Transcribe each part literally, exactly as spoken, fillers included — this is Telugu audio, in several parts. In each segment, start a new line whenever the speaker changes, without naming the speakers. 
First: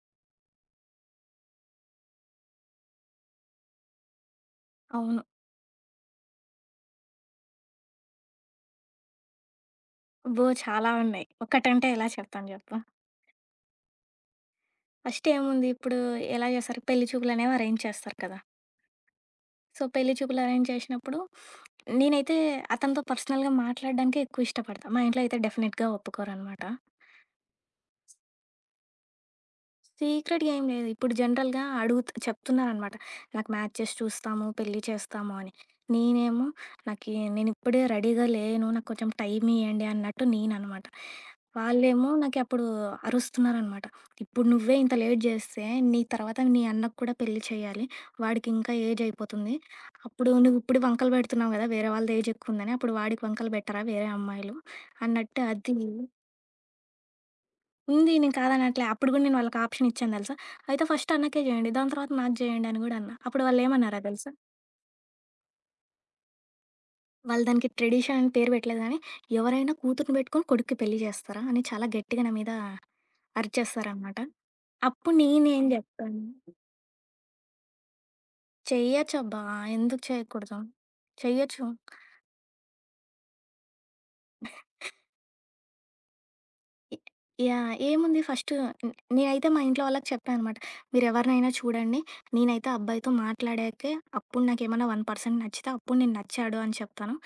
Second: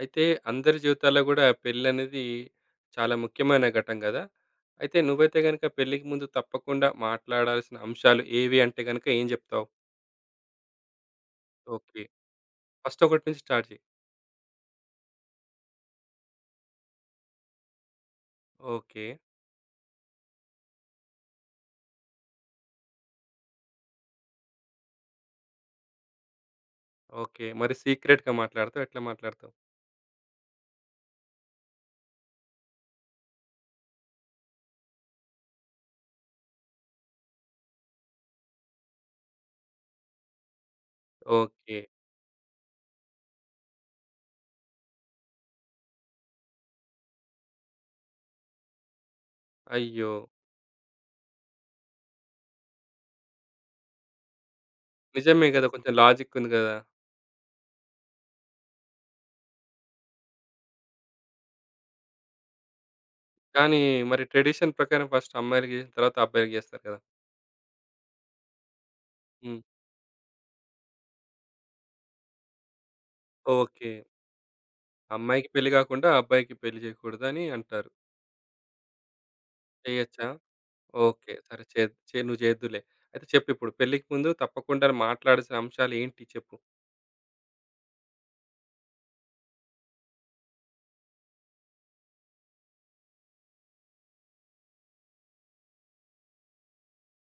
అయితే అందరి జీవితాల్లో గూడా పెళ్ళనేది చాలా ముఖ్యమైన ఘట్టం గదా! అయితే
అవును.
నువ్వైతే గనక పెళ్ళికి ముందు తప్పకుండా మాట్లాడాల్సిన అంశాలు ఏవి అంటే గనక ఏం జెప్తావు?
అబ్బో! చాలా ఉన్నాయి. ఒకటంటే
ఓకే,
ఎలా చెప్తాను జెప్పు.
ఫస్ట్ ఒకటి నుంచి స్టార్ట్ జెయి.
ఫస్ట్ ఏముంది ఇప్పుడు ఎలా చేస్తారు, పెళ్లి చూపులనేవి అరేంజ్ చేస్తారు కదా!
ఓకే.
సో, పెళ్లి చూపులు అరేంజ్ చేసినప్పుడు నేనైతే అతనితో పర్సనల్‌గా మాట్లాడడానికే ఎక్కువ ఇష్టపడతా. మా ఇంట్లో అయితే డెఫినిట్‌గా ఒప్పుకోరనమాట.
ఓకే, మరి సీక్రెట్‌గా మాట్లాడతావా? ఎట్లా మాట్లాడతావు?
సీక్రెట్‌గా ఏం లేదు. ఇప్పుడు జనరల్‌గా అడుగుత్ చెప్తున్నారనమాట. నాకు మ్యాచెస్ చూస్తాము, పెళ్లి చేస్తాము అని. నేనేమో నాకి నేనిప్పుడే రెడీగా లేను. నాకు కొంచెం టైం ఇయ్యండి అన్నట్టు నేననమాట.
ఓకే.
వాళ్ళేమో నాకి అప్పుడు అరుస్తున్నారనమాట. ఇప్పుడు నువ్వే ఇంత లేట్ జేస్తే నీ తర్వాత నీ అన్నకు కూడా పెళ్లి చేయాలి. వాడికి ఇంకా ఏజ్ అయిపోతుంది.
అయ్యో!
అప్పుడు నువ్వు ఇప్పుడు వంకలు పెడుతున్నావు గదా! వేరే వాళ్ళది ఏజ్ ఎక్కువుందని. అప్పుడు వాడికి వంకలు బెట్టరా వేరే అమ్మాయిలు అన్నట్టు
నిజమే గదా!
అది
కొంచెం లాజిక్ ఉంది గదా!
ఉంది. నేను కాదనట్లే. అప్పుడు గూడా నేను వాళ్ళకి ఆప్షన్ ఇచ్చాను దెలుసా! అయితే ఫస్ట్ అన్నకే జేయండి. దాని తర్వాత నాకు జేయండి అని గూడా అన్నా. అప్పుడు
కానీ
వాళ్ళేమన్నారో
మరి
దెలుసా!
ట్రెడిషన్ ప్రకారం ఫస్ట్ అమ్మాయిలకి జేసిన తర్వాత అబ్బాయిలకి జేస్తారు గదా!
వాళ్ళు దానికి ట్రెడిషన్ అని పేరు పెట్టలేదు గానీ,
హ్మ్.
ఎవరైనా కూతుర్ని బెట్టుకొని కొడుక్కి పెళ్లి జేస్తారా? అని చాలా గట్టిగా నా మీద
ఓకే.
అరిచేసారనమాట. అప్పుడు
అమ్మాయికి
నేనేం
పెళ్లి గాకుండా
జెప్పాను,
అబ్బాయికి పెళ్లి జేయకూడదని అంటారు.
చెయ్యొచ్చబ్బా! ఎందుకు
చేయొచ్చా?
చేయకూడదు?
ఓకే, సరే
చెయ్యొచ్చు.
చే చే నువ్వు చేద్దువులే. అయితే చెప్పిప్పుడు పెళ్ళికి ముందు తప్పకుండా మాట్లాడాల్సిన అంశాలు ఏంటి చెప్పు?
ఎ యాహ్! ఏముంది ఫస్ట్ నే నేనైతే మా ఇంట్లో వాళ్ళకి చెప్పా అనమాట. మీరెవరినైనా చూడండి. నేనైతే అబ్బాయితో మాట్లాడాకే అప్పుడు నాకేమన్నా ఒక్క శాతం నచ్చితే అప్పుడు నేను నచ్చాడు అని చెప్తాను.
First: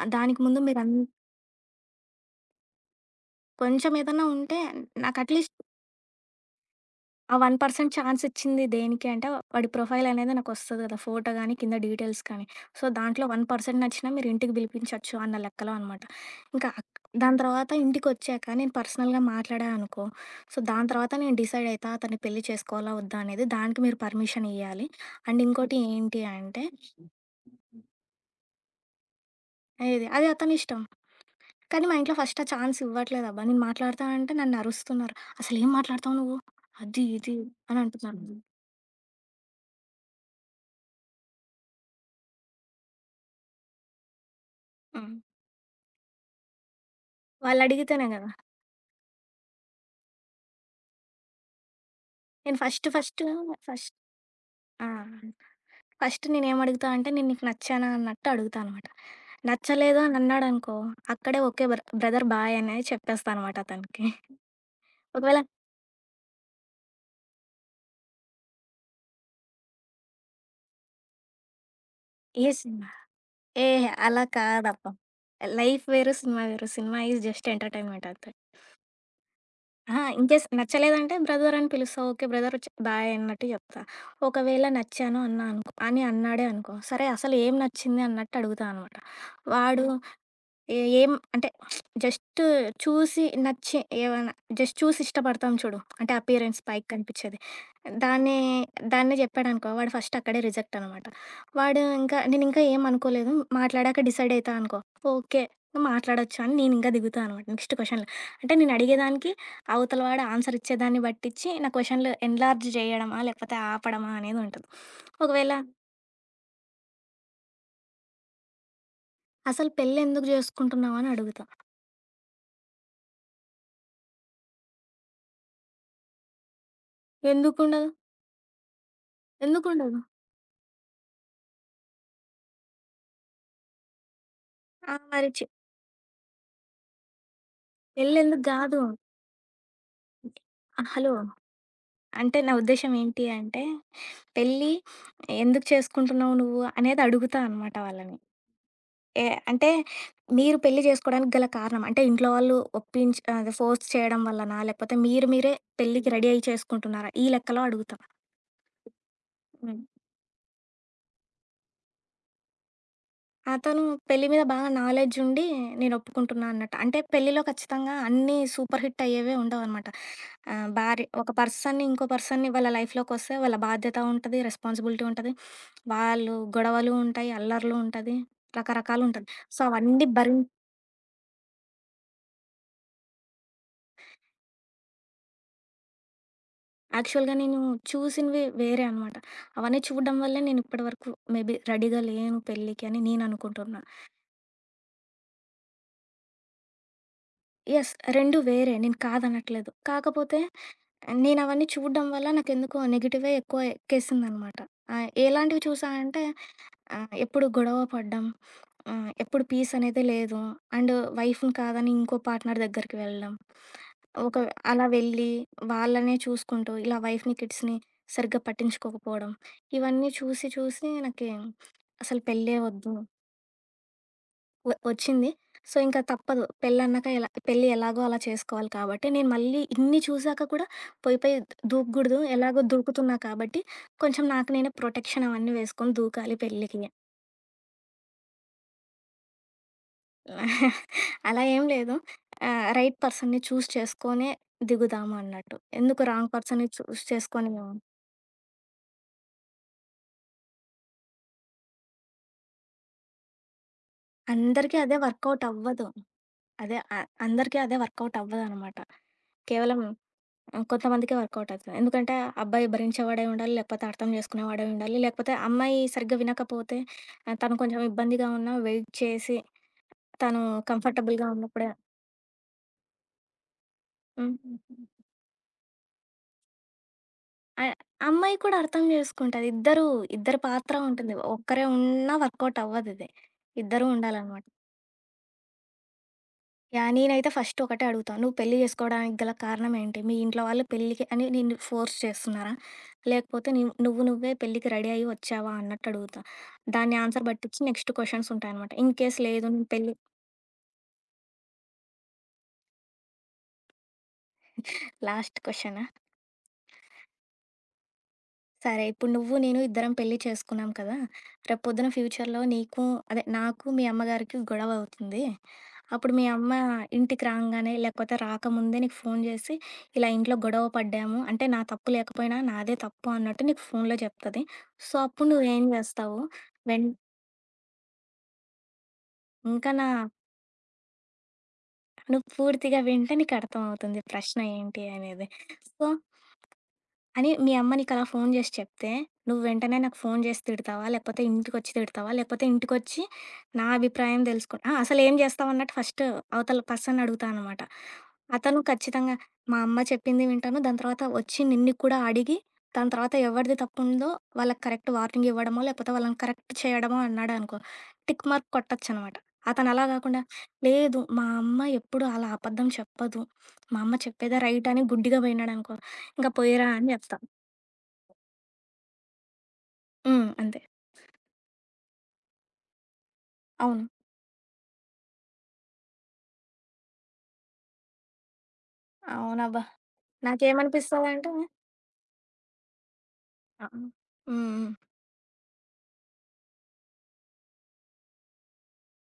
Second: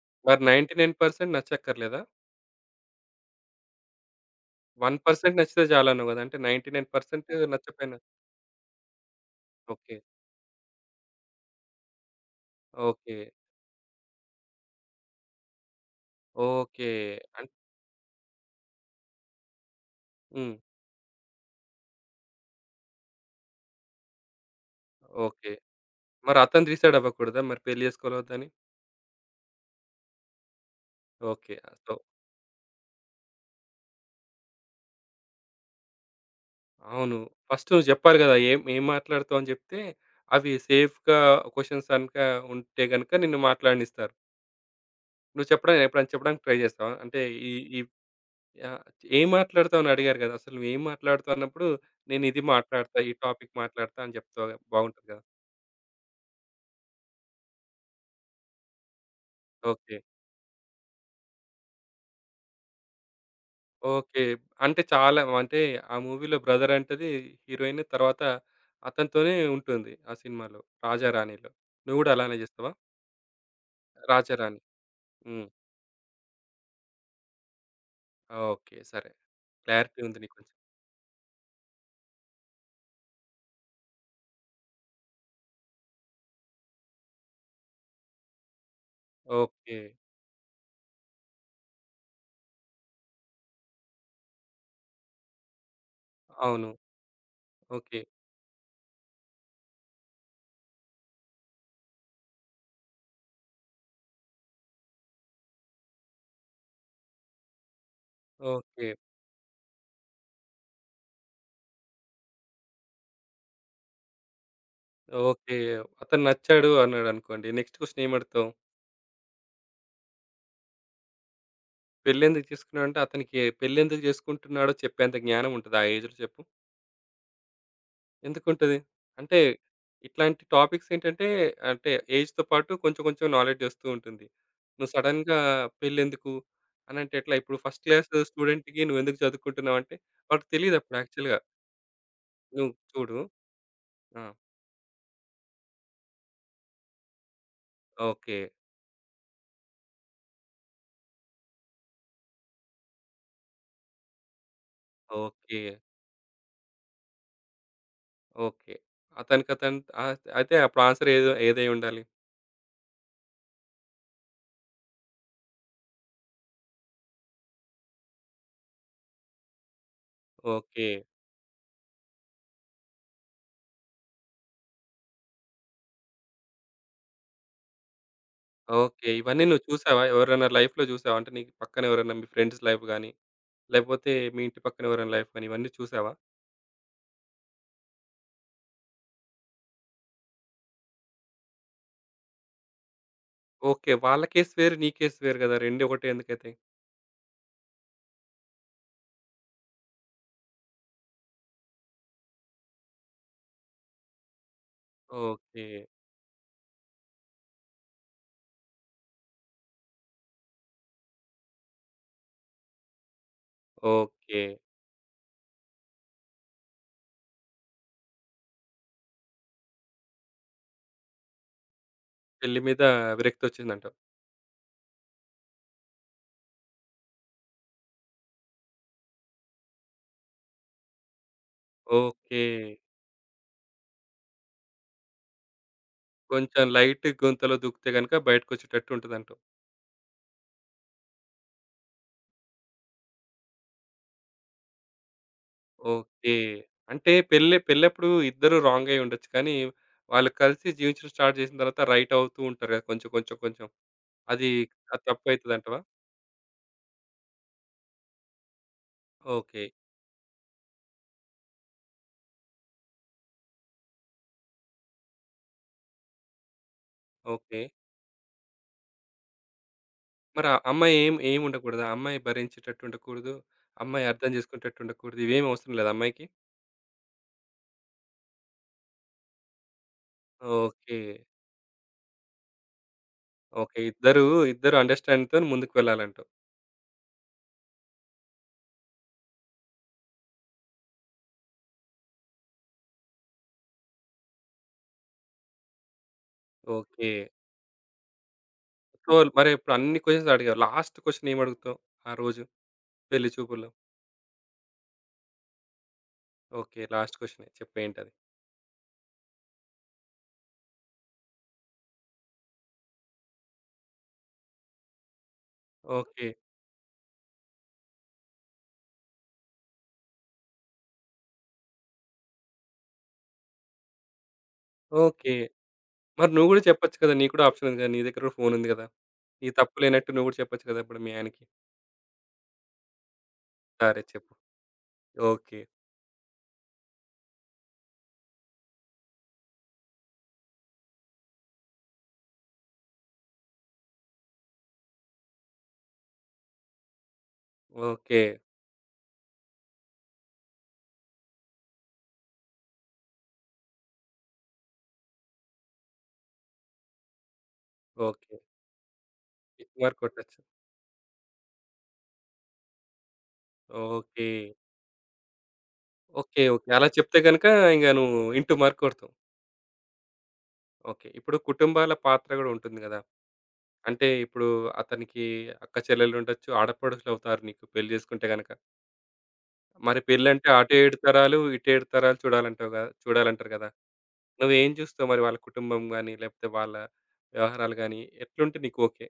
ఆ!
మరి
దానికి ముందు మీరన్
తొంభై తొమ్మిది శాతం నచ్చక్కర్లేదా?
కొంచెం ఏదన్నా ఉంటే నాకు
ఒక శాతం
అట్‌లీస్ట్
నచ్చితే చాలన్నావు గదా! అంటే
ఆ
తొంభై తొమ్మిది శాతం
ఒక్క శాతం
నచ్చకపోయినా
ఛాన్స్ ఇచ్చింది దేనికి అంటే వాడి
ఓకే.
ప్రొఫైల్ అనేది నాకొస్తది కదా! ఫోటో గాని, కింద డీటెయిల్స్ కానీ. So,
okay.
దాంట్లో ఒక్క శాతం నచ్చినా మీరు ఇంటికి పిలిపించొచ్చు అన్న లెక్కలో అనమాట. ఇంకా
ఓకే.
అక్ దాని
అన్.
తర్వాత ఇంటికొచ్చాక నేను పర్సనల్‌గా మాట్లాడా అనుకో,
హ్మ్.
సో, దాని తర్వాత నేను డిసైడ్ అయితా అతన్ని పెళ్లి చేసుకోవాలా వద్దా అనేది. దానికి మీరు పర్మిషన్ ఇయ్యాలి. అండ్
ఓకే,
ఇంకోటి ఏంటి
మరి
అంటే,
అతను డిసైడ్ అవ్వకూడదా? మరి పెళ్లి చేసుకోవాలా వద్దా అని?
ఏది అది అతని ఇష్టం.
ఓకే.
కానీ
సో,
మా ఇంట్లో ఫస్ట్ ఆ ఛాన్స్ ఇవ్వట్లేదబ్బా. నేను మాట్లాడతా అంటే నన్నరుస్తున్నారు. "అసలేం మాట్లాడతావు నువ్వు? అది
అవును.
ఇది"
ఫస్ట్
అని
నువ్వు చెప్పాలి
అంటున్నారు.
గదా! ఏం ఏం మాట్లాడతావు అని జెప్తే, అవి సేఫ్‌గా క్వెషన్స్ గనక ఉంటే గనక నిన్ను మాట్లాడనిస్తారు.
హ్మ్.
నువ్వు చెప్పడానికి ఎప్పుడైనా చెప్పడానికి ట్రై జేస్తావా? అంటే ఈ ఈ
వాళ్ళడిగితేనే గదా!
యాహ్! ఏం మాట్లాడతావు అని అడిగారు కదా! అసలు నువ్వేం మాట్లాడతావు అన్నప్పుడు, నేనిది
నేను ఫస్ట్
మాట్లాడతా, ఈ
ఫస్ట్
టాపిక్
ఫస్ట్
మాట్లాడతా అని చెప్తావు గా,
ఆ!
బాగుంటది కదా!
ఫస్ట్ నేనేమడుగుతా అంటే, "నేను నీకు నచ్చానా?" అన్నట్టు అడుగుతా అనమాట.
ఓకే.
నచ్చలేదు అని అన్నాడనుకో, అక్కడే ఓకే బ్ర బ్రదర్ బాయ్ అనే చెప్పేస్తా అనమాట అతనికి.
ఓకే. అంటే చాలా
ఒకవేళ
అంటే ఆ మూవీలో బ్రదర్ అంటది హీరోయిన్. తర్వాత అతనితోనే ఉంటుంది ఆ సినిమాలో 'రాజారాణిలో.' నువ్వు కూడా అలానే
ఏ
చేస్తావా?
సినిమా? ఏహే! అలా
'రాజారాణి.'
కాదబ్బా.
హ్మ్.
లైఫ్ వేరు, సినిమా వేరు. సినిమా ఈజ్ జస్ట్ ఎంటర్‌టైన్‌మెంట్ అంతే.
ఓకే, సరే. క్లారిటీ
అహా!
ఉంది
ఇన్
నీకు
కేస్
కొంచెం.
నచ్చలేదంటే బ్రదర్ అని పిలుస్తా. ఓకే బ్రదర్ చ్ బాయ్ అన్నట్టు చెప్తా. ఒకవేళ నచ్చాను అన్నా అనుకో అని అన్నాడే అనుకో, సరే అసలు ఏం నచ్చింది అన్నట్టు అడుగుతా అనమాట.
ఓకే.
వాడు ఏ ఏం అంటే జస్ట్ చూసి నచ్చి ఏవన్నా జస్ట్ చూసి ఇష్టపడతాం చూడు. అంటే అపియరెన్స్
అవును.
పైకి కనిపిచ్చేది.
ఓకే.
దాన్ని దాన్నే చెప్పాడనుకో వాడు ఫస్ట్ అక్కడే రిజెక్ట్ అనమాట. వాడు ఇంకా నేనింకా ఏం అనుకోలేదు. మాట్లాడాక డిసైడ్ అయితా అనుకో. ఓకే. మాట్లాడొచ్చు అని నేనింకా దిగుతా అనమాట నెక్స్ట్ క్వెషన్‌లో. అంటే నేను
ఓకే.
అడిగేదానికి అవతల వాడు ఆన్సర్ ఇచ్చేదాన్ని బట్టిచ్చి నా క్వెషన్‌లు ఎన్‌లార్జ్ జేయడమా? లేకపోతే ఆపడమా? అనేది ఉంటది. ఒకవేళ
ఓకే. అతను నచ్చాడు అన్నాడనుకోండి. నెక్స్ట్ క్వెషన్ ఏం అడుగుతావు?
అసలు పెళ్లి ఎందుకు జేసుకుంటున్నావు అని అడుగుతా.
పెళ్ళెందుకు చేసుకున్నాడంటే అతనికి పెళ్ళెందుకు చేసుకుంటున్నాడో చెప్పేంత జ్ఞానం ఉంటదా ఆ ఏజ్‌లో చెప్పు?
ఎందుకుండదు?
ఎందుకుంటది? అంటే
ఎందుకుండదు?
ఇట్లాంటి టాపిక్స్ ఏంటంటే, అంటే ఏజ్‌తో పాటు కొంచెం కొంచెం నాలెడ్జ్ వస్తూ ఉంటుంది. నువ్వు
ఆ! మరి
సడెన్‌గా
చె
పెళ్ళెందుకు? అనంటే ఎట్లా? ఇప్పుడు ఫస్ట్ క్లాస్
పెళ్ళెందుకు
స్టూడెంట్‌కి
గాదు.
నువ్వెందుకు చదువుకుంటున్నావంటే వాడికి తెలీదప్పుడు
హలో!
యాక్చువల్‌గా.
అంటే నా
నువ్వు
ఉద్దేశ్యం
చూడు.
ఏంటి అంటే,
ఆ!
పెళ్లి ఎందుకు చేసుకుంటున్నావు నువ్వు అనేది అడుగుతా అనమాట వాళ్ళని.
ఓకే.
ఏ అంటే మీరు పెళ్లి చేసుకోవడానికి గల కారణం అంటే ఇంట్లో వాళ్ళు ఒప్పించి అదే ఫోర్స్ చేయడం వల్లనా? లేకపోతే మీరు మీరే
ఓకే.
పెళ్ళికి రెడీ అయ్యి చేసుకుంటున్నారా? ఈ లెక్కలో అడుగుతా.
ఓకే.
హ్మ్.
అతనికతను ఆహ్, అయితే అప్పుడు ఆన్సర్ ఏదో ఏదై ఉండాలి?
అతను పెళ్లి మీద బాగా నాలెడ్జ్ ఉండి నేను ఒప్పుకుంటున్నా అన్నట్టు. అంటే పెళ్లిలో ఖచ్చితంగా అన్నీ సూపర్ హిట్ అయ్యేవే ఉండవనమాట. ఆహ్,
ఓకే.
భార్య ఒక పర్సన్‌ని ఇంకో పర్సన్‌ని వాళ్ళ లైఫ్‌లోకొస్తే వాళ్ళ బాధ్యత ఉంటది, రెస్పాన్సిబిలిటీ ఉంటది. వాళ్ళు గొడవలు ఉంటాయి, అల్లర్లు ఉంటది,
ఓకే.
రకరకాలుంటది.
ఇవన్నీ
సో,
నువ్వు చూసావా?
అవన్నీ భరిం
ఎవరైనా లైఫ్‌లో చూసావా? అంటే నీకు పక్కన ఎవరైనా మీ ఫ్రెండ్స్ లైఫ్ గాని, లేకపోతే మీ ఇంటి పక్కన ఎవరైనా లైఫ్ గాని ఇవన్నీ చూసావా?
యాక్చువల్‌గా నేను చూసినవి వేరే అనమాట. అవన్నీ చూడడం వల్లే నేను ఇప్పటి వరకు మేబీ రెడీగా లేను పెళ్ళికి అని నేను అనుకుంటున్నా.
ఓకే. వాళ్ళ కేస్ వేరు, నీ కేస్ వేరు గదా! రెండు ఒకటే ఎందుకైతాయి?
యెస్. రెండు వేరే నేను కాదనట్లేదు. కాకపోతే నేనవన్నీ చూడడం వల్ల నాకెందుకో నెగెటివే ఎక్కువ ఎక్కేసిందనమాట. ఆహ్, ఎలాంటివి
ఓకే.
చూసా అంటే ఆహ్, ఎప్పుడు గొడవ పడడం, ఆహ్, ఎప్పుడు పీస్ అనేది లేదు. అండ్ వైఫ్‌ని కాదని ఇంకో పార్ట్నర్ దగ్గరికి వెళ్ళడం. ఒక
ఓకే.
అలా వెళ్ళి వాళ్ళనే చూసుకుంటూ ఇలా వైఫ్‌ని, కిడ్స్‌ని సరిగ్గా పట్టించుకోకపోవడం. ఇవన్నీ చూసి చూసి నాకి అసలు పెళ్ళే
పెళ్లి మీద
వద్దు
విరక్తొచ్చిందంటావు.
వ వచ్చింది. సో, ఇంకా తప్పదు. పెళ్ళన్నాక ఎలా పెళ్లి ఎలాగో అలా చేసుకోవాలి కాబట్టి, నేను మళ్ళీ ఇన్ని చూసాక కూడా పోయి, పోయి దూకగూడదు.
ఓకే,
ఎలాగో దూకుతున్నా కాబట్టి, కొంచెం నాకు నేనే ప్రొటెక్షన్ అవన్నీ వేసుకొని దూకాలి
కొంచెం
పెళ్ళికి.
లైట్ గుంతలో దూకితే గనుక బయటకొచ్చేటట్టు ఉంటదంటావు.
అలా ఏం లేదు. ఆహ్, రైట్ పర్సన్‌ని చూస్ చేసుకొనే దిగుదాము అన్నట్టు. ఎందుకు రాంగ్
ఓకే.
పర్సన్‌ని చూస్
అంటే
చేసుకొని
పెళ్లి పెళ్లప్పుడు ఇద్దరు రాంగ్ అయ్యి ఉండొచ్చు. కానీ వాళ్ళు కలిసి జీవించడం స్టార్ట్ చేసిన తర్వాత రైట్ అవుతూ ఉంటారు గదా! కొంచెం, కొంచెం, కొంచెం. అది
అందరికీ అదే
అది
వర్కౌట్
తప్పైతదంటావా?
అవ్వదు. అదే అ అందరికీ అదే వర్కౌట్ అవ్వదనమాట.
ఓకే.
కేవలం ఆ! కొంతమందికే వర్కౌట్ అవుతుంది. ఎందుకంటే అబ్బాయి భరించేవాడై ఉండాలి, లేకపోతే అర్థం చేసుకునేవాడై ఉండాలి, లేకపోతే అమ్మాయి సరిగ్గా వినకపోతే ఆహ్, తను
ఓకే.
కొంచెం ఇబ్బందిగా ఉన్నా వెయిట్ చేసి తను
మరి ఆ అమ్మాయి ఏం
కంఫర్టబుల్‌గా
ఏమి
ఉన్నప్పుడే
ఉండకూడదా? అమ్మాయి భరించేటట్టు ఉండకూడదు. అమ్మాయి అర్థం
హ్మ్.
చేసుకునేటట్టు ఉండకూడదు. ఇవేమి అవసరం లేదా అమ్మాయికి?
ఆహ్, అమ్మాయి కూడా అర్థం చేసుకుంటది. ఇద్దరు, ఇద్దరి పాత్ర
ఓకే.
ఉంటుంది. ఒక్కరే ఉన్నా వర్కౌట్ అవ్వదిది.
ఓకే.
ఇద్దరూ
ఇద్దరు,
ఉండాలనమాట.
ఇద్దరు అండర్‌స్టాండింగ్‌తోని ముందుకు వెళ్ళాలంటావు.
యాహ్! నేనైతే ఫస్ట్ ఒకటే అడుగుతా. నువ్వు పెళ్లి చేసుకోవడానికి గల కారణం ఏంటి? మీ ఇంట్లో వాళ్ళు పెళ్ళికి అని నిన్ను ఫోర్స్ చేస్తున్నారా? లేకపోతే నీవు నువ్వు నువ్వే పెళ్ళికి రెడీ అయ్యి వచ్చావా అన్నట్టు అడుగుతా. దాన్ని
ఓకే.
ఆన్సర్ బట్టిచ్చి నెక్స్ట్ క్వెషన్స్ ఉంటాయనమాట. ఇన్
సో,
కేస్ లేదు
మరి
నేను
ఇప్పుడు
పెళ్లి
అన్ని క్వెషన్స్ అడిగావు. లాస్ట్ క్వెషన్ ఏమి అడుగుతావు ఆ రోజు పెళ్లి చూపుల్లో?
లాస్ట్ క్వెషనా?
ఓకే, లాస్ట్ క్వెషనే చెప్పు ఏంటది?
సరే ఇప్పుడు నువ్వు నేను ఇద్దరం పెళ్లి చేసుకున్నాం కదా! రేపు పొద్దున ఫ్యూచర్‌లో నీకు అదే నాకు మీ అమ్మగారికి గొడవ అవుతుంది. అప్పుడు మీ
ఓకే.
అమ్మ ఇంటికి రాంగానే లేకపోతే రాకముందే నీకు ఫోను చేసి, "ఇలా ఇంట్లో గొడవ పడ్డాము. అంటే నా తప్పు లేకపోయినా నాదే తప్పు" అన్నట్టు నీకు ఫోనులో చెప్తది. సో, అప్పుడు
ఓకే.
నువ్వేం చేస్తావు?
మరి నువ్వు కూడా
వెన్
చెప్పొచ్చు కదా! నీకు కూడా ఆప్షన్ ఉంది కదా! నీ దగ్గర కూడా ఫోన్ ఉంది కదా! నీ
ఇంకా
తప్పు
నా
లేనట్టు నువ్వు కూడా చెప్పొచ్చు కదా! ఇప్పుడు మీ ఆయనకి.
నువ్వు పూర్తిగా వింటే నీకు
సరే
అర్థమవుతుంది
చెప్పు.
ప్రశ్న ఏంటి అనేది.
ఓకే.
సో అని మీ అమ్మ నీకలా ఫోను జేసి చెప్తే, నువ్వు వెంటనే నాకు ఫోను జేసి తిడతావా? లేకపోతే ఇంటికొచ్చి తిడతావా? లేకపోతే ఇంటికొచ్చి నా అభిప్రాయం తెలుసుకో ఆ! అసలేం జేస్తావన్నట్టు ఫస్ట్ అవతల పర్సన్‌ని అడుగుతా అనమాట.
ఓకే.
అతను ఖచ్చితంగా మా అమ్మ చెప్పింది వింటాను. దాని తర్వాత వచ్చి నిన్ను కూడా అడిగి, దాని తర్వాత ఎవరిది తప్పుందో వాళ్ళకి కరెక్ట్ వార్నింగ్ ఇవ్వడమో, లేకపోతే వాళ్ళని కరెక్ట్ చేయడమో అన్నాడనుకో, టిక్
ఓకే.
మార్క్ కొట్టొచ్చనమాట. అతనలా
మరి
గాకుండా,
కొట్టొచ్చు.
లేదు మా అమ్మ ఎప్పుడు అలా అబద్ధం చెప్పదు. మా అమ్మ
ఓకే.
చెప్పేదే రైట్ అని గుడ్డిగా బోయినాడనుకో, ఇంక
ఓకే.
పోయిరా
ఓకే, అలా
అని జెప్తా.
చెప్తే గనుక ఇంక నువ్వు ఇంటూ మార్క్ కొడతావు.
హ్మ్. అంతే.
ఓకే. ఇప్పుడు కుటుంబాల పాత్ర గూడా ఉంటుంది గదా!
అవును.
అంటే ఇప్పుడు అతనికి అక్క చెల్లెలుండొచ్చు. ఆడపడుచులవుతారు నీకు పెళ్లి చేసుకుంటే గనక.
అవునబ్బా!
మరి పెళ్ళంటే అటు ఏడు
నాకేమనిపిస్తదంటే
తరాలు, ఇటు ఏడు తరాలు చూడాలంటావు గదా! చూడాలంటారు
ఆ!
గదా!
హ్మ్. హ్మ్. హ్మ్.
నువ్వేం చూస్తావు మరి వాళ్ళ కుటుంబం గాని, లేకపోతే వాళ్ళ వ్యవహారాలు గాని ఎట్లుంటే నీకు ఓకే?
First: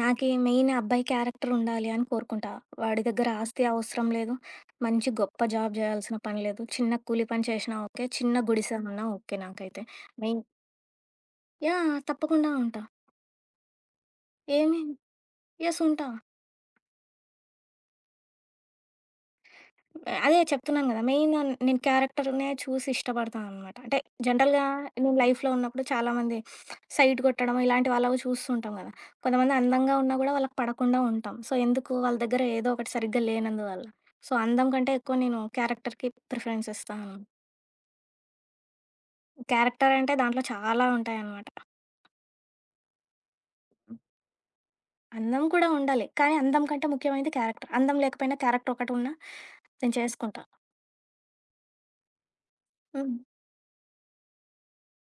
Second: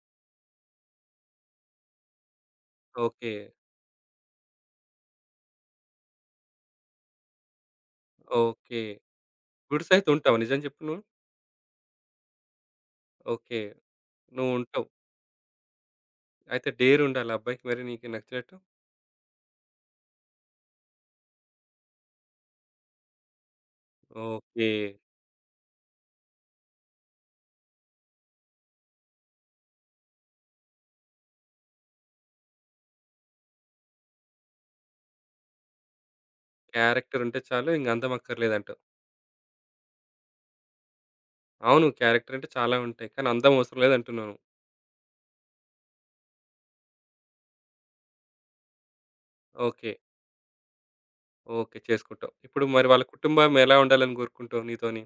నాకీ మెయిన్ అబ్బాయి క్యారెక్టర్ ఉండాలి అని కోరుకుంటా. వాడి దగ్గర
ఓకే.
ఆస్తి అవసరం లేదు. మంచి గొప్ప జాబ్ జేయాల్సిన పని లేదు. చిన్న కూలి పని చేసినా ఓకే. చిన్న గుడిసె
ఓకే.
ఉన్నా ఓకే నాకైతే.
గుడిసైతే ఉంటావా?
మెయిన్
నిజం చెప్పు నువ్వు?
యాహ్! తప్పకుండా ఉంటా.
ఓకే.
ఏమి?
నువ్వుంటావు.
యెస్ ఉంటా.
అయితే డేరుండాలా అబ్బాయికి మరి నీకు నచ్చినట్టు?
అదే చెప్తున్నాను కదా! మెయిన్ నేను క్యారెక్టర్‌నే చూసి ఇష్టపడతాను అనమాట. అంటే జనరల్‌గా
ఓకే.
నేను లైఫ్‌లో ఉన్నప్పుడు చాలామంది సైట్ కొట్టడం ఇలాంటి వాళ్ళవి చూస్తుంటాం కదా! కొంతమంది అందంగా ఉన్నా కూడా వాళ్ళకి పడకుండా ఉంటాం. సో, ఎందుకు వాళ్ళ దగ్గర ఏదో ఒకటి సరిగ్గా లేనందువల్ల. సో, అందం కంటే ఎక్కువ నేను క్యారెక్టర్‌కి ప్రిఫరెన్స్ ఇస్తాను.
క్యారెక్టర్ ఉంటే చాలు. ఇంక అందం అక్కర్లేదంటావు.
క్యారెక్టర్ అంటే దాంట్లో చాలా ఉంటాయనమాట.
అవును, క్యారెక్టర్ అంటే చాలా ఉంటాయి. కానీ అందం అవసరం లేదంటున్నావు.
అందం కూడా ఉండాలి. కానీ అందం కంటే ముఖ్యమైనది క్యారెక్టర్. అందం లేకపోయినా క్యారెక్టర్ ఒకటి ఉన్నా
ఓకే.
నేను చేసుకుంటా.
ఓకే, చేసుకుంటావు. ఇప్పుడు మరి వాళ్ళ
హ్మ్.
కుటుంబం ఎలా ఉండాలని కోరుకుంటావు నీతోని?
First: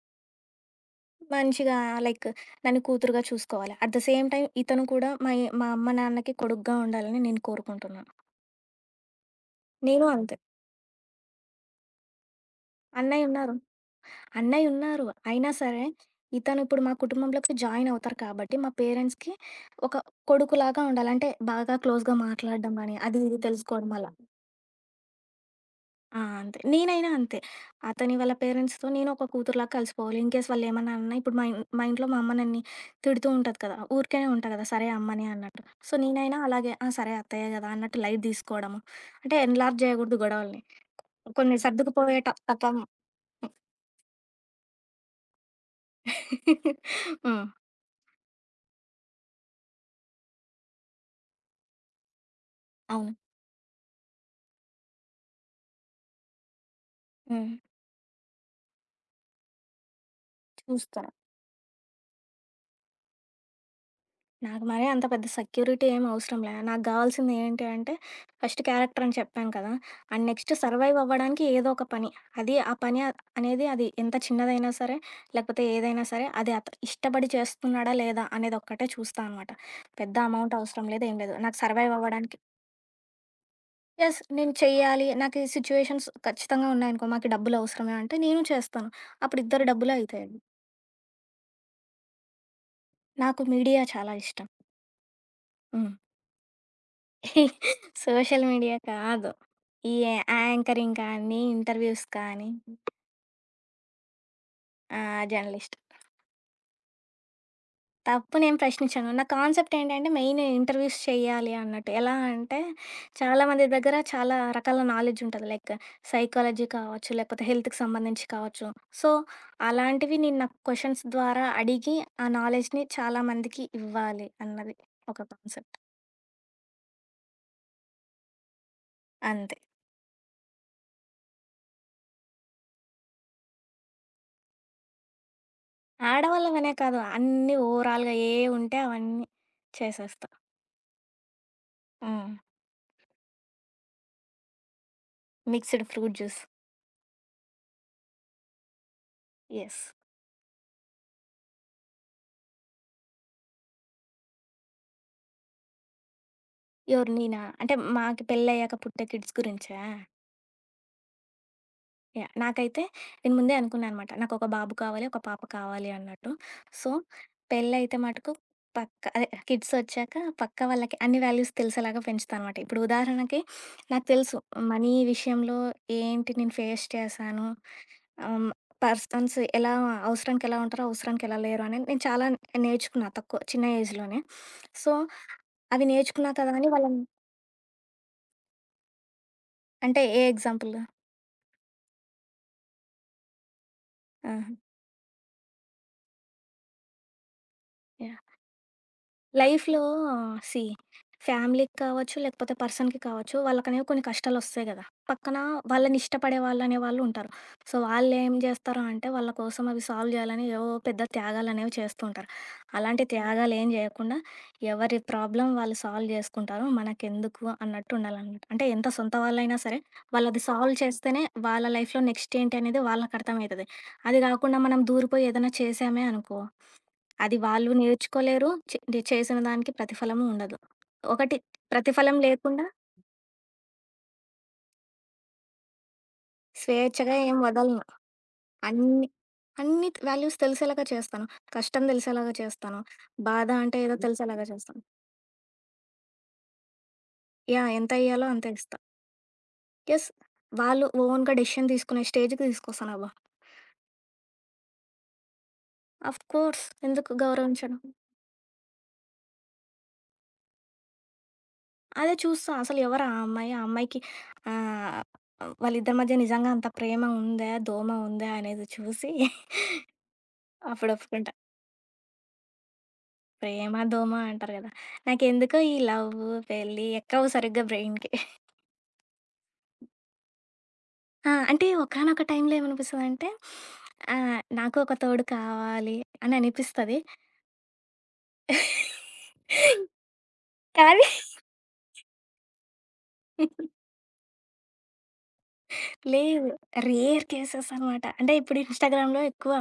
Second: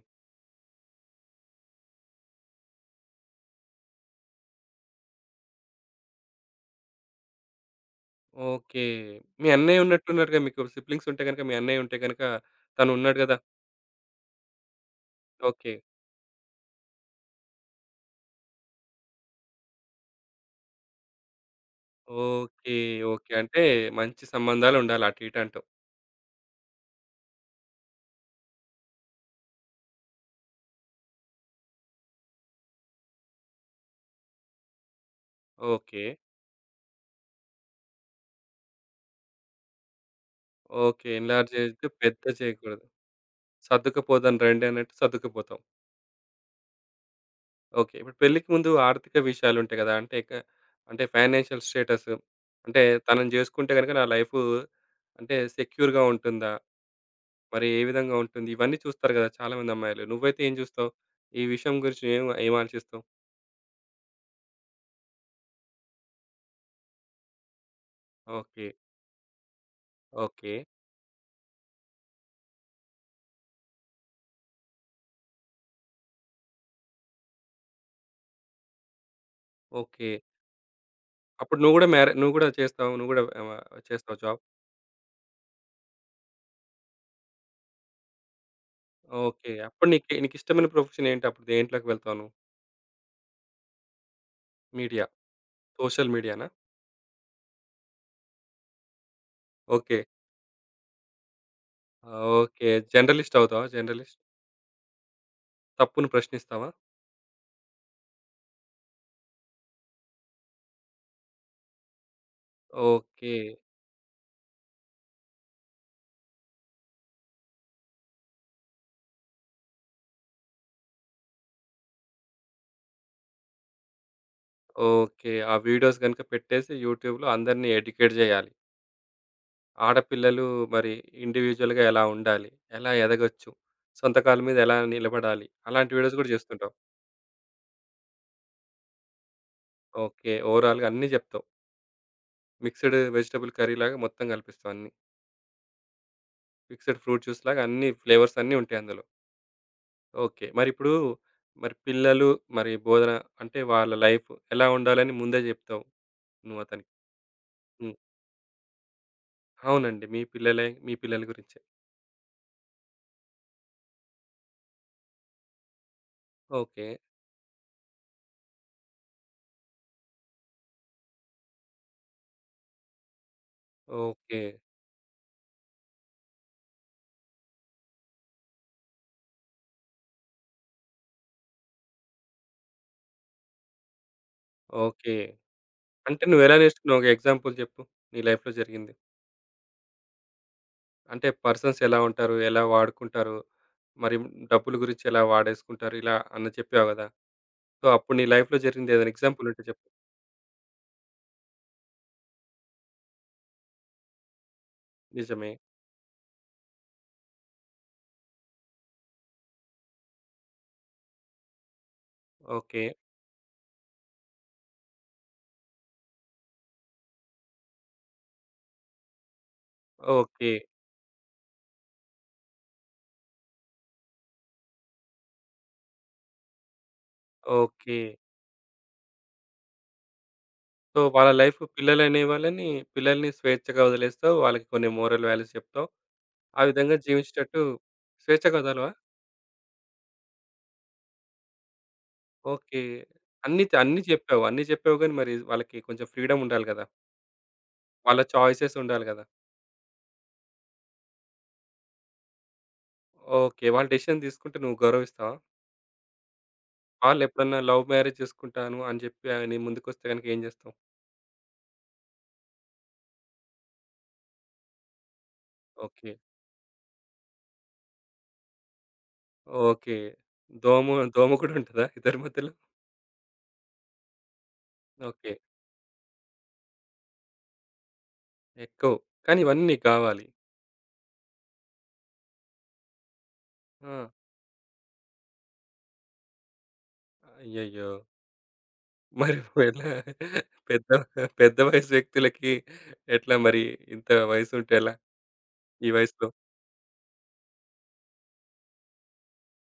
మంచిగా లైక్ నన్ను కూతురుగా చూసుకోవాలి. అట్ ద సేమ్ టైమ్ ఇతను కూడా మై మా అమ్మ, నాన్నకి కొడుకుగా ఉండాలని నేను కోరుకుంటున్నాను.
ఓకే. మీ అన్నయ్య
నేను అంతే.
ఉన్నట్టున్నారుగా, మీకు సిబ్లింగ్స్ ఉంటే గనుక మీ అన్నయ్య ఉంటే గనుక తను ఉన్నాడు
అన్నయ్య
గదా!
ఉన్నారు. అన్నయ్య ఉన్నారు. అయినా
ఓకే.
సరే ఇతను ఇప్పుడు మా కుటుంబంలోకి జాయిన్ అవుతారు కాబట్టి మా పేరెంట్స్‌కి ఒక కొడుకులాగా ఉండాలి. అంటే బాగా క్లోజ్‌గా మాట్లాడడం
ఓకే.
గాని, అది
ఓకే.
ఇది
అంటే
తెలుసుకోవడం అలా.
మంచి సంబంధాలుండాలి అటు ఇటు అంటావు.
ఆ! అంతే. నేనైనా అంతే. అతని వాళ్ళ పేరెంట్స్‌తో నేను ఒక కూతురులాగా కలిసిపోవాలి. ఇన్‌కేస్ వాళ్ళేమన్నా అన్నా ఇప్పుడు మా ఇన్ మా ఇంట్లో మా అమ్మ నన్ని తిడుతూ ఉంటది కదా! ఊరికే ఉంటా కదా! సరే అమ్మని అన్నట్టు. So,
okay.
నేనైనా అలాగే ఆ! సరే అత్తయ్య కదా! అన్నట్టు లైట్ తీసుకోవడము. అంటే ఎన్‌లార్జ్ చేయకూడదు గొడవల్ని.
ఓకే, ఎన్‌లార్జ్
కొన్ని
చేయొద్దు. పెద్ద
సర్దుకుపోయేట తత్వం
చేయకూడదు. సర్దుకుపోదాం రండి అన్నట్టు సర్దుకుపోతావు.
హ్మ్.
ఓకే. ఇప్పుడు పెళ్ళికి ముందు ఆర్థిక విషయాలుంటాయి గదా! అంటే క అంటే ఫైనాన్షియల్ స్టేటస్, అంటే
అవును.
తనని జేసుకుంటే గనుక నా లైఫు అంటే సెక్యూర్‌గా ఉంటుందా?
హ్మ్.
మరి ఏ విధంగా ఉంటుంది? ఇవన్నీ చూస్తారు గదా! చాలామంది అమ్మాయిలు. నువ్వైతే ఏం జూస్తావు?
చూస్తా.
ఈ విషయం గురించి ఏం ఏం ఆలోచిస్తావు?
నాకు మరీ అంత పెద్ద సెక్యూరిటీ ఏం అవసరం లే. నాకు గావాల్సింది ఏంటి అంటే, ఫస్ట్
ఓకే.
క్యారెక్టర్ అని చెప్పాను కదా! And next
okay.
సర్వైవ్ అవ్వడానికి ఏదో ఒక పని. అది ఆ పని అ- అనేది అది ఎంత చిన్నదైనా సరే, లేకపోతే ఏదైనా సరే, అది అత ఇష్టపడి చేస్తున్నాడా లేదా అనేది ఒక్కటే చూస్తా అనమాట.
ఓకే.
పెద్ద అమౌంట్ అవసరం లేదు, ఏం లేదు.
అప్పుడు
నాకు
నువ్వు గూడా
సర్వైవ్
మ్యారే నువ్వు
అవ్వడానికి
గూడా చేస్తావు. నువ్వు గూడా ఆహ్,
యెస్.
చేస్తావు జాబ్.
నేను చెయ్యాలి. నాకు ఈ సిట్యుయేషన్స్ ఖచ్చితంగా ఉన్నాయనుకో, మాకు డబ్బులు అవసరమే అంటే నేను చేస్తాను. అప్పుడు
ఓకే.
ఇద్దరి
అప్పుడు
డబ్బులు
నీకు
అయితాయి.
నీకిష్టమైన ప్రొఫెషన్ ఏంటి? అప్పుడు దేంట్లోకి వెళ్తావు నువ్వు?
నాకు మీడియా చాలా ఇష్టం.
మీడియా.
హ్మ్.
సోషల్ మీడియానా?
సోషల్ మీడియా కాదు. ఈ
ఓకే.
యాంకరింగ్ కానీ, ఇంటర్వ్యూస్ కానీ
ఓకే, జర్నలిస్ట్ అవుతావా? జర్నలిస్ట్.
ఆ! జర్నలిస్ట్.
తప్పును ప్రశ్నిస్తావా?
తప్పు నేను ప్రశ్నించను. నా కాన్సెప్ట్ ఏంటంటే మెయిన్ ఇంటర్వ్యూస్ చేయాలి అన్నట్టు. ఎలా అంటే
ఓకే.
చాలామంది దగ్గర చాలా రకాల నాలెడ్జ్ ఉంటది. లైక్ సైకాలజీ కావచ్చు, లేకపోతే హెల్త్‌కి సంబంధించి కావచ్చు. సో, అలాంటివి నేను నాకు క్వెషన్స్ ద్వారా అడిగి ఆ నాలెడ్జ్‌ని చాలామందికి ఇవ్వాలి అన్నది ఒక
ఓకే, ఆ
కాన్సెప్ట్
వీడియోస్ గనుక పెట్టేసి యూట్యూబ్‌లో అందరిని ఎడ్యుకేట్ జేయాలి.
అంతే.
ఆడపిల్లలు మరి ఇండివిడ్యుయల్‌గా ఎలా ఉండాలి? ఎలా ఎదగొచ్చు? సొంత కాళ్ళ మీద ఎలా నిలబడాలి? అలాంటి వీడియోస్ గూడా
ఆడవాళ్ళమనే
జేస్తుంటావు.
కాదు అన్నీ ఓవరాల్‌గా ఏ ఉంటే అవన్నీ చేసేస్తా.
ఓకే, ఓవరాల్‌గా అన్నీ జెప్తావు.
ఆ!
మిక్స్‌డ్ వెజిటబుల్ కర్రీలాగా మొత్తం గలిపిస్తావు అన్నీ.
Mixed fruit juice.
Mixed fruit జ్యూస్‌లాగా అన్ని ఫ్లేవర్స్ అన్నీ ఉంటాయి అందులో.
యెస్.
ఓకే, మరిప్పుడు మరి పిల్లలు మరి బోధన, అంటే వాళ్ళ లైఫ్ ఎలా ఉండాలని ముందే జెప్తావు నువ్వు అతనికి.
ఎవరు నేనా? అంటే
హ్మ్.
మాకు పెళ్లయ్యాక పుట్టే కిడ్స్ గురించా?
అవునండి, మీ పిల్లలే, మీ పిల్లల గురించే.
యాహ్! నాకైతే నేను ముందే అనుకున్నా అనమాట. నాకొక బాబు కావాలి, ఒక పాప కావాలి అన్నట్టు.
ఓకే.
సో, పెళ్ళైతే మటుకు పక్కా అదే కిడ్సొచ్చాక పక్కా వాళ్ళకి అన్ని వాల్యూస్ తెలిసేలాగా పెంచుతా అనమాట. ఇప్పుడు ఉదాహరణకి నాకు తెలుసు
ఓకే.
మనీ విషయంలో ఏంటి నేను ఫేస్ చేశాను. ఆహ్, పర్సన్స్ ఎలా అవసరానికి ఎలా ఉంటారో, అవసరానికి ఎలా లేరు అనేది నేను చాలా నేర్చుకున్నా తక్కువ చిన్న ఏజ్‌లోనే. So,
okay.
అవి
అంటే
నేర్చుకున్నా కదా
నువ్వెలా
అని
నేర్చుకున్నావు?
వాళ్ళని
ఒక ఎగ్జాంపుల్ చెప్పు. నీ లైఫ్‌లో జరిగింది.
అంటే ఏ ఎగ్జాంపుల్?
అంటే పర్సన్స్ ఎలా ఉంటారు? ఎలా వాడుకుంటారు? మరి
ఆ!
డబ్బుల గురించి ఎలా వాడేసుకుంటారు? ఇలా అని చెప్పావు కదా! సో, అప్పుడు నీ
యాహ్!
లైఫ్‌లో జరిగింది ఏదైనా ఎగ్జాంపుల్ ఉంటే
లైఫ్‌లో
చెప్పు?
సీ ఫ్యామిలీకి కావచ్చు, లేకపోతే పర్సన్‌కి కావచ్చు, వాళ్ళకనేవి కొన్ని కష్టాలొస్తాయి గదా! పక్కన
నిజమే.
వాళ్ళని ఇష్టపడే వాళ్ళనే వాళ్ళు ఉంటారు. సో, వాళ్ళేం జేస్తారు అంటే, వాళ్ళ కోసం అవి సాల్వ్ జేయాలని ఏవో పెద్ద త్యాగాలనేవి చేస్తూ ఉంటారు.
ఓకే.
అలాంటి త్యాగాలేం జేయకుండా, ఎవరి ప్రాబ్లమ్ వాళ్ళు సాల్వ్ జేసుకుంటారు. మనకెందుకు అన్నట్టు ఉండాలనమాట. అంటే ఎంత సొంత వాళ్ళైనా సరే, వాళ్ళది
ఓకే.
సాల్వ్ చేస్తేనే వాళ్ళ లైఫ్‌లో నెక్స్ట్ ఏంటి అనేది వాళ్ళకర్థమైతది. అది గాకుండా మనం దూరిపోయి ఏదైనా చేశామే అనుకో అది వాళ్ళు
ఓకే.
నేర్చుకోలేరు. చే ది చేసిన దానికి ప్రతిఫలము ఉండదు.
సో, వాళ్ళ
ఒకటి
లైఫ్
ప్రతిఫలం
పిల్లలనే వాళ్ళని,
లేకుండా
పిల్లల్ని స్వేచ్ఛగా వదిలేస్తావు. వాళ్ళకి కొన్ని మోరల్ వాల్యూస్ చెప్తావు. ఆ విధంగా
స్వేచ్ఛగా ఏం
జీవించేటట్టు
వదలను.
స్వేచ్ఛగా వదలవా?
అన్ని, అన్ని వాల్యూస్ తెలిసేలాగా చేస్తాను. కష్టం తెలిసేలాగా
ఓకే.
చేస్తాను. బాధ
అన్నీ,
అంటే ఏదో
అన్నీ చెప్పావు.
తెలిసేలాగా
అన్నీ
చేస్తాను.
చెప్పావు గాని మరి వాళ్ళకి కొంచెం ఫ్రీడమ్ ఉండాలి కదా!
యాహ్! ఎంత
వాళ్ళ
ఇయ్యాలో అంతే
చాయిసెస్
ఇస్తా.
ఉండాలి కదా!
యెస్. వాళ్ళు ఓన్‌గా డెసిషన్ తీసుకునే స్టేజ్‌కి తీసుకొస్తానబ్బా!
ఓకే. వాళ్ళు డెసిషన్ తీసుకుంటే నువ్వు గౌరవిస్తావా?
ఆఫ్‌కోర్స్ ఎందుకు
వాళ్ళు ఎప్పుడన్నా
గౌరవించను?
లవ్ మ్యారేజ్ చేసుకుంటాను అని చెప్పి నీ ముందుకొస్తే గనుక ఏం చేస్తావు?
అదే చూస్తా అసలు ఎవరు ఆ అమ్మాయి? ఆ అమ్మాయికి ఆహ్, వాళ్ళిద్దరి
ఓకే.
మధ్య నిజంగా అంత ప్రేమ ఉందా? దోమ ఉందా? అనేది చూసి
ఓకే. దోమ.
అప్పుడు
దోమ
ఒప్పుకుంటా.
కూడా ఉంటదా ఇద్దరి మధ్యలో?
ప్రేమ, దోమ అంటారు గదా!
ఓకే.
నాకెందుకో ఈ లవ్వు, పెళ్లి ఎక్కవు సరిగ్గా బ్రెయిన్‌కి.
ఎక్కవు. కానీ ఇవన్నీ నీకు కావాలి.
ఆ! అంటే ఒకానొక టైంలో ఏమనిపిస్తదంటే
ఆ!
ఆహ్, నాకు ఒక తోడు కావాలి అని అనిపిస్తది.
అయ్యయ్యో! మరి నువ్వెలా పెద్ద
కానీ
పెద్ద వయసు వ్యక్తులకి ఎట్లా మరి ఇంత వయసు ఉంటే ఎలా? ఈ వయసులో?
లేదు. రేర్ కేసెస్ అనమాట. అంటే ఇప్పుడు ఇన్‌స్టాగ్రామ్‌లో ఎక్కువ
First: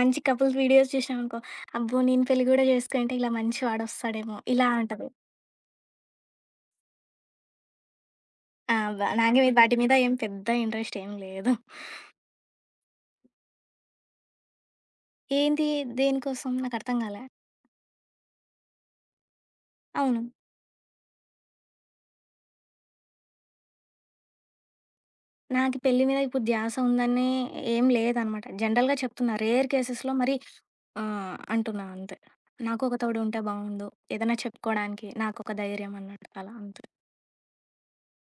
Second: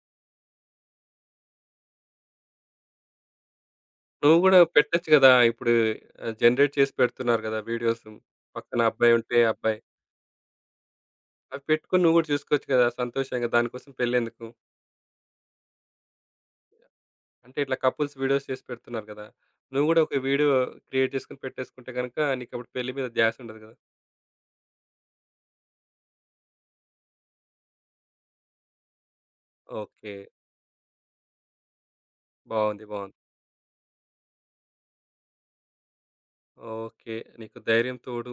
మంచి కపుల్స్ వీడియోస్ చూసినామనుకో, అబ్బో! నేను పెళ్లి గూడా చేసుకుంటే ఇలా మంచి
నువ్వు
వాడొస్తాడేమో
కూడా
ఇలా
పెట్టొచ్చు
ఉంటది.
కదా! ఇప్పుడు జనరేట్ చేసి పెడుతున్నారు కదా! వీడియోస్.
ఆ!
పక్కన
వ
అబ్బాయి ఉంటే
నాకేమి వాటి
అబ్బాయి.
మీద ఏం పెద్ద ఇంట్రెస్ట్ ఏం లేదు.
అవి పెట్టుకొని నువ్వు గూడా చూసుకోవచ్చు కదా! సంతోషంగా. దానికోసం పెళ్ళెందుకు?
ఏంది? దేనికోసం? నాకర్థం గాలే.
అంటే ఇట్లా కపుల్స్ వీడియోస్ చేసి పెడుతున్నారు కదా! నువ్వు గూడా ఒక
అవును.
వీడియో క్రియేట్ చేసుకొని పెట్టేసుకుంటే గనుక నీకప్పుడు పెళ్లి మీద ధ్యాస ఉండదు కదా!
నాకు పెళ్లి మీద ఇప్పుడు ధ్యాస ఉందని ఏం లేదనమాట. జనరల్‌గా చెప్తున్నా. రేర్ కేసెస్‌లో
ఓకే.
మరి ఆహ్, అంటున్నా అంతే. నాకు
బావుంది.
ఒక
బావుంది.
తోడు ఉంటే బావుండు. ఏదైనా చెప్పుకోవడానికి నాకొక ధైర్యం అన్నట్టు అలా అంతే.
ఓకే, నీకు ధైర్యం తోడు.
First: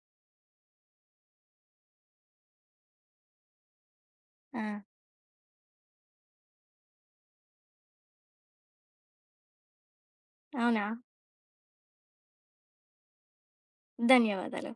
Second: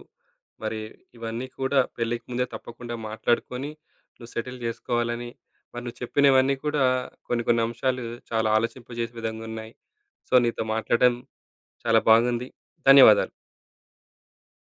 మరి ఇవన్నీ కూడా పెళ్ళికి ముందే తప్పకుండా మాట్లాడుకొని నువ్వు సెటిల్
ఆ!
చేసుకోవాలని, మరి నువ్వు చెప్పినవన్నీ కూడా కొన్ని కొన్ని అంశాలు చాలా ఆలోచింపజేసే విధంగున్నాయి. సో, నీతో
అవునా?
మాట్లాడడం చాలా బాగుంది. ధన్యవాదాలు.
ధన్యవాదాలు.